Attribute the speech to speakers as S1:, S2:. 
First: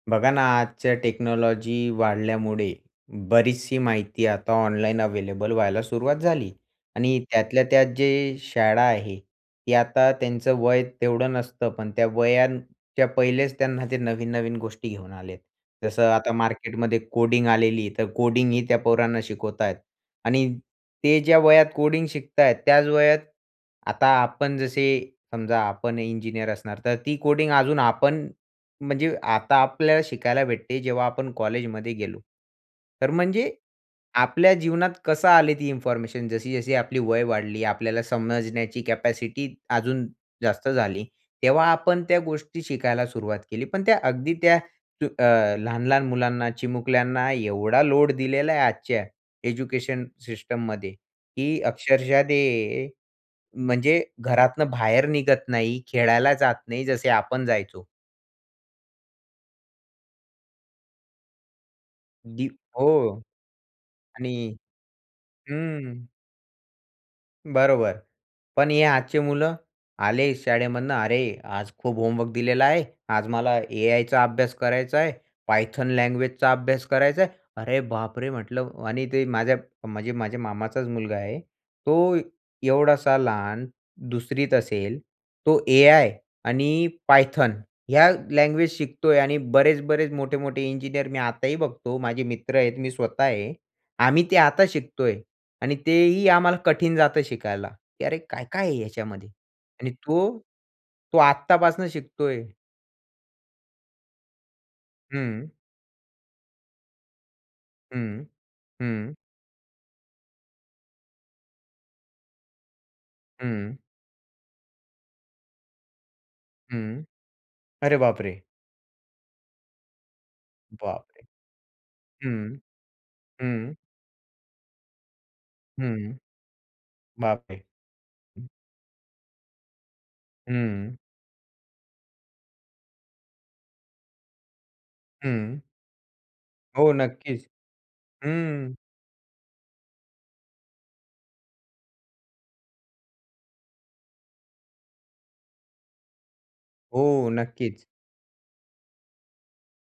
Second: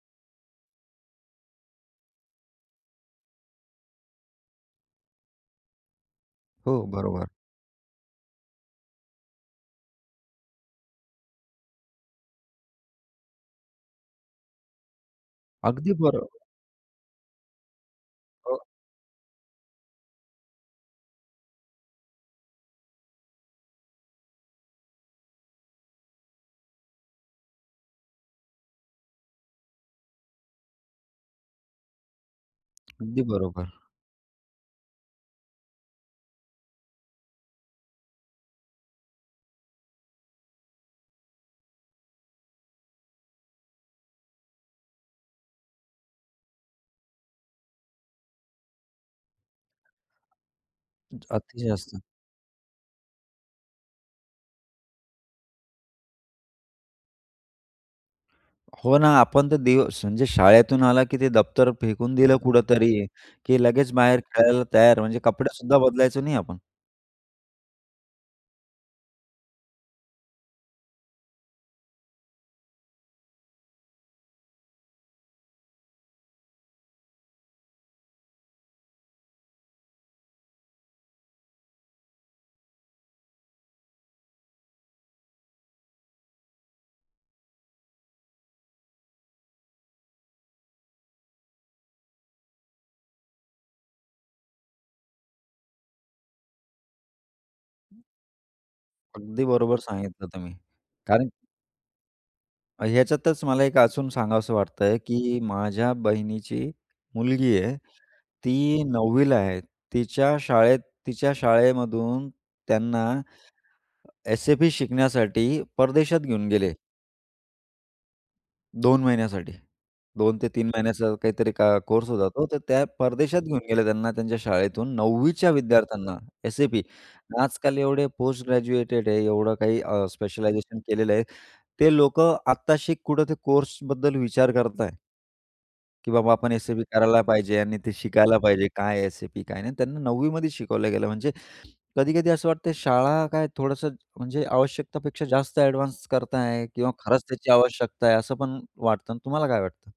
S1: बघा ना, आजच्या टेक्नॉलॉजी वाढल्यामुळे बरीचशी माहिती आता ऑनलाईन अव्हेलेबल व्हायला सुरुवात झाली.
S2: हो,
S1: आणि
S2: बरोबर.
S1: त्यातल्या त्यात जे शाळा आहेत, ती आता त्यांचं वय तेवढं नसतं, पण त्या वयाच्या पहिलेच त्यांना ते नवीन-नवीन गोष्टी घेऊन आले आहेत.
S2: अगदी
S1: जसं
S2: बरो
S1: आता मार्केटमध्ये कोडिंग आलेली, तर
S2: हो.
S1: कोडिंगही त्या पोरांना शिकवत आहेत. आणि ते ज्या वयात कोडिंग शिकत आहेत, त्याच वयात आता आपण, जसे समजा आपण इंजिनिअर असणार, तर ती कोडिंग अजून आपण, म्हणजे आता आपल्याला शिकायला भेटते जेव्हा आपण कॉलेजमध्ये गेलो. तर
S2: अगदी
S1: म्हणजे
S2: बरोबर.
S1: आपल्या जीवनात कसं आले, ती इन्फॉर्मेशन जशी-जशी आपली वय वाढली, आपल्याला समजण्याची कॅपॅसिटी अजून जास्त झाली, तेव्हा आपण त्या गोष्टी शिकायला सुरुवात केली. पण त्या अगदी त्या जो अ, लहान-लहान मुलांना, चिमुकल्यांना एवढा लोड दिलेला आहे. आजच्या एज्युकेशन
S2: अति
S1: सिस्टममध्येही
S2: जास्त.
S1: अक्षरशः ते म्हणजे घरातून बाहेर निघत नाही, खेळायला जात नाही, जसे आपण जायचो.
S2: हो ना. आपण त दिवस म्हणजे शाळेतून आला, की ते दफ्तर फेकून दिलं
S1: [unintelligible] हो
S2: कुठेतरी. की लगेच बाहेर
S1: आणि
S2: खेळायला तयार. म्हणजे कपडे सुद्धा
S1: हं.
S2: बदलायचो नाही आपण.
S1: बरोबर. पण हे आजचे मुलं, आले शाळेमधनं, "अरे, आज खूप होमवर्क दिलेला आहे. आज मला एआयचा अभ्यास करायचा आहे, Python लँग्वेजचा अभ्यास करायचा आहे." अरे बापरे! म्हटलं. आणि ते माझ्या, म्हणजे माझ्या मामाचाच मुलगा आहे, तो एवढासा लहान, 2री त असेल, तो एआय आणि Python ह्या लँग्वेज शिकतोय. आणि बरेच-बरेच, मोठे-मोठे इंजिनिअर मी आताही बघतो. माझे मित्र आहेत, मी स्वतः आहे. आम्ही ते आता शिकतोय. आणि तेही आम्हाला कठीण जातं शिकायला, की, "अरे, काय-काय आहे ह्याच्यामध्ये?"
S2: अगदी बरोबर
S1: आणि
S2: सांगितलं
S1: तो?
S2: तुम्ही.
S1: तो
S2: कारण
S1: आत्तापासून शिकतोय.
S2: ह्याच्यातच मला एक अजून सांगावसं वाटतंय की
S1: हं.
S2: माझ्या बहिणीची मुलगी आहे.
S1: हं.
S2: ती
S1: हं.
S2: 9वी ला आहे. तिच्या शाळेत तिच्या शाळेमधून त्यांना
S1: हं.
S2: SAP शिकण्यासाठी परदेशात घेऊन गेले.
S1: हं. अरे बापरे!
S2: 2 महिन्यासाठी. 2-3
S1: बाप
S2: महिन्याचा
S1: रे!
S2: काहीतरी को कोर्स होता,
S1: हं.
S2: तो तर त्या परदेशात घेऊन
S1: हं.
S2: गेले त्यांना त्यांच्या शाळेतून 9वी च्या विद्यार्थ्यांना.
S1: हं.
S2: SAP
S1: बाप रे!
S2: आजकाल एवढे पोस्ट
S1: हं.
S2: ग्रॅज्युएटेड आहे, एवढं काही अ, स्पेशलायझेशन
S1: हं.
S2: केलेलं आहे. ते लोक आत्ताशी कुठे ते कोर्सबद्दल विचार करताहेत.
S1: हं.
S2: की, "बाबा, आपण SAP
S1: हो,
S2: करायला
S1: नक्कीच.
S2: पाहिजे." आणि ते शिकायला पाहिजे,
S1: हं.
S2: काय SAP काय नाही. आणि त्यांना 9वी मध्ये शिकवलं गेलं. म्हणजे कधी-कधी असं वाटतंय, शाळा काय, थोडंसं म्हणजे आवश्यकतापेक्षा जास्त एडवान्स करताय किंवा खरंच
S1: हो,
S2: त्याची
S1: नक्कीच.
S2: आवश्यकता आहे, असं पण वाटतं. आणि तुम्हाला काय वाटतं?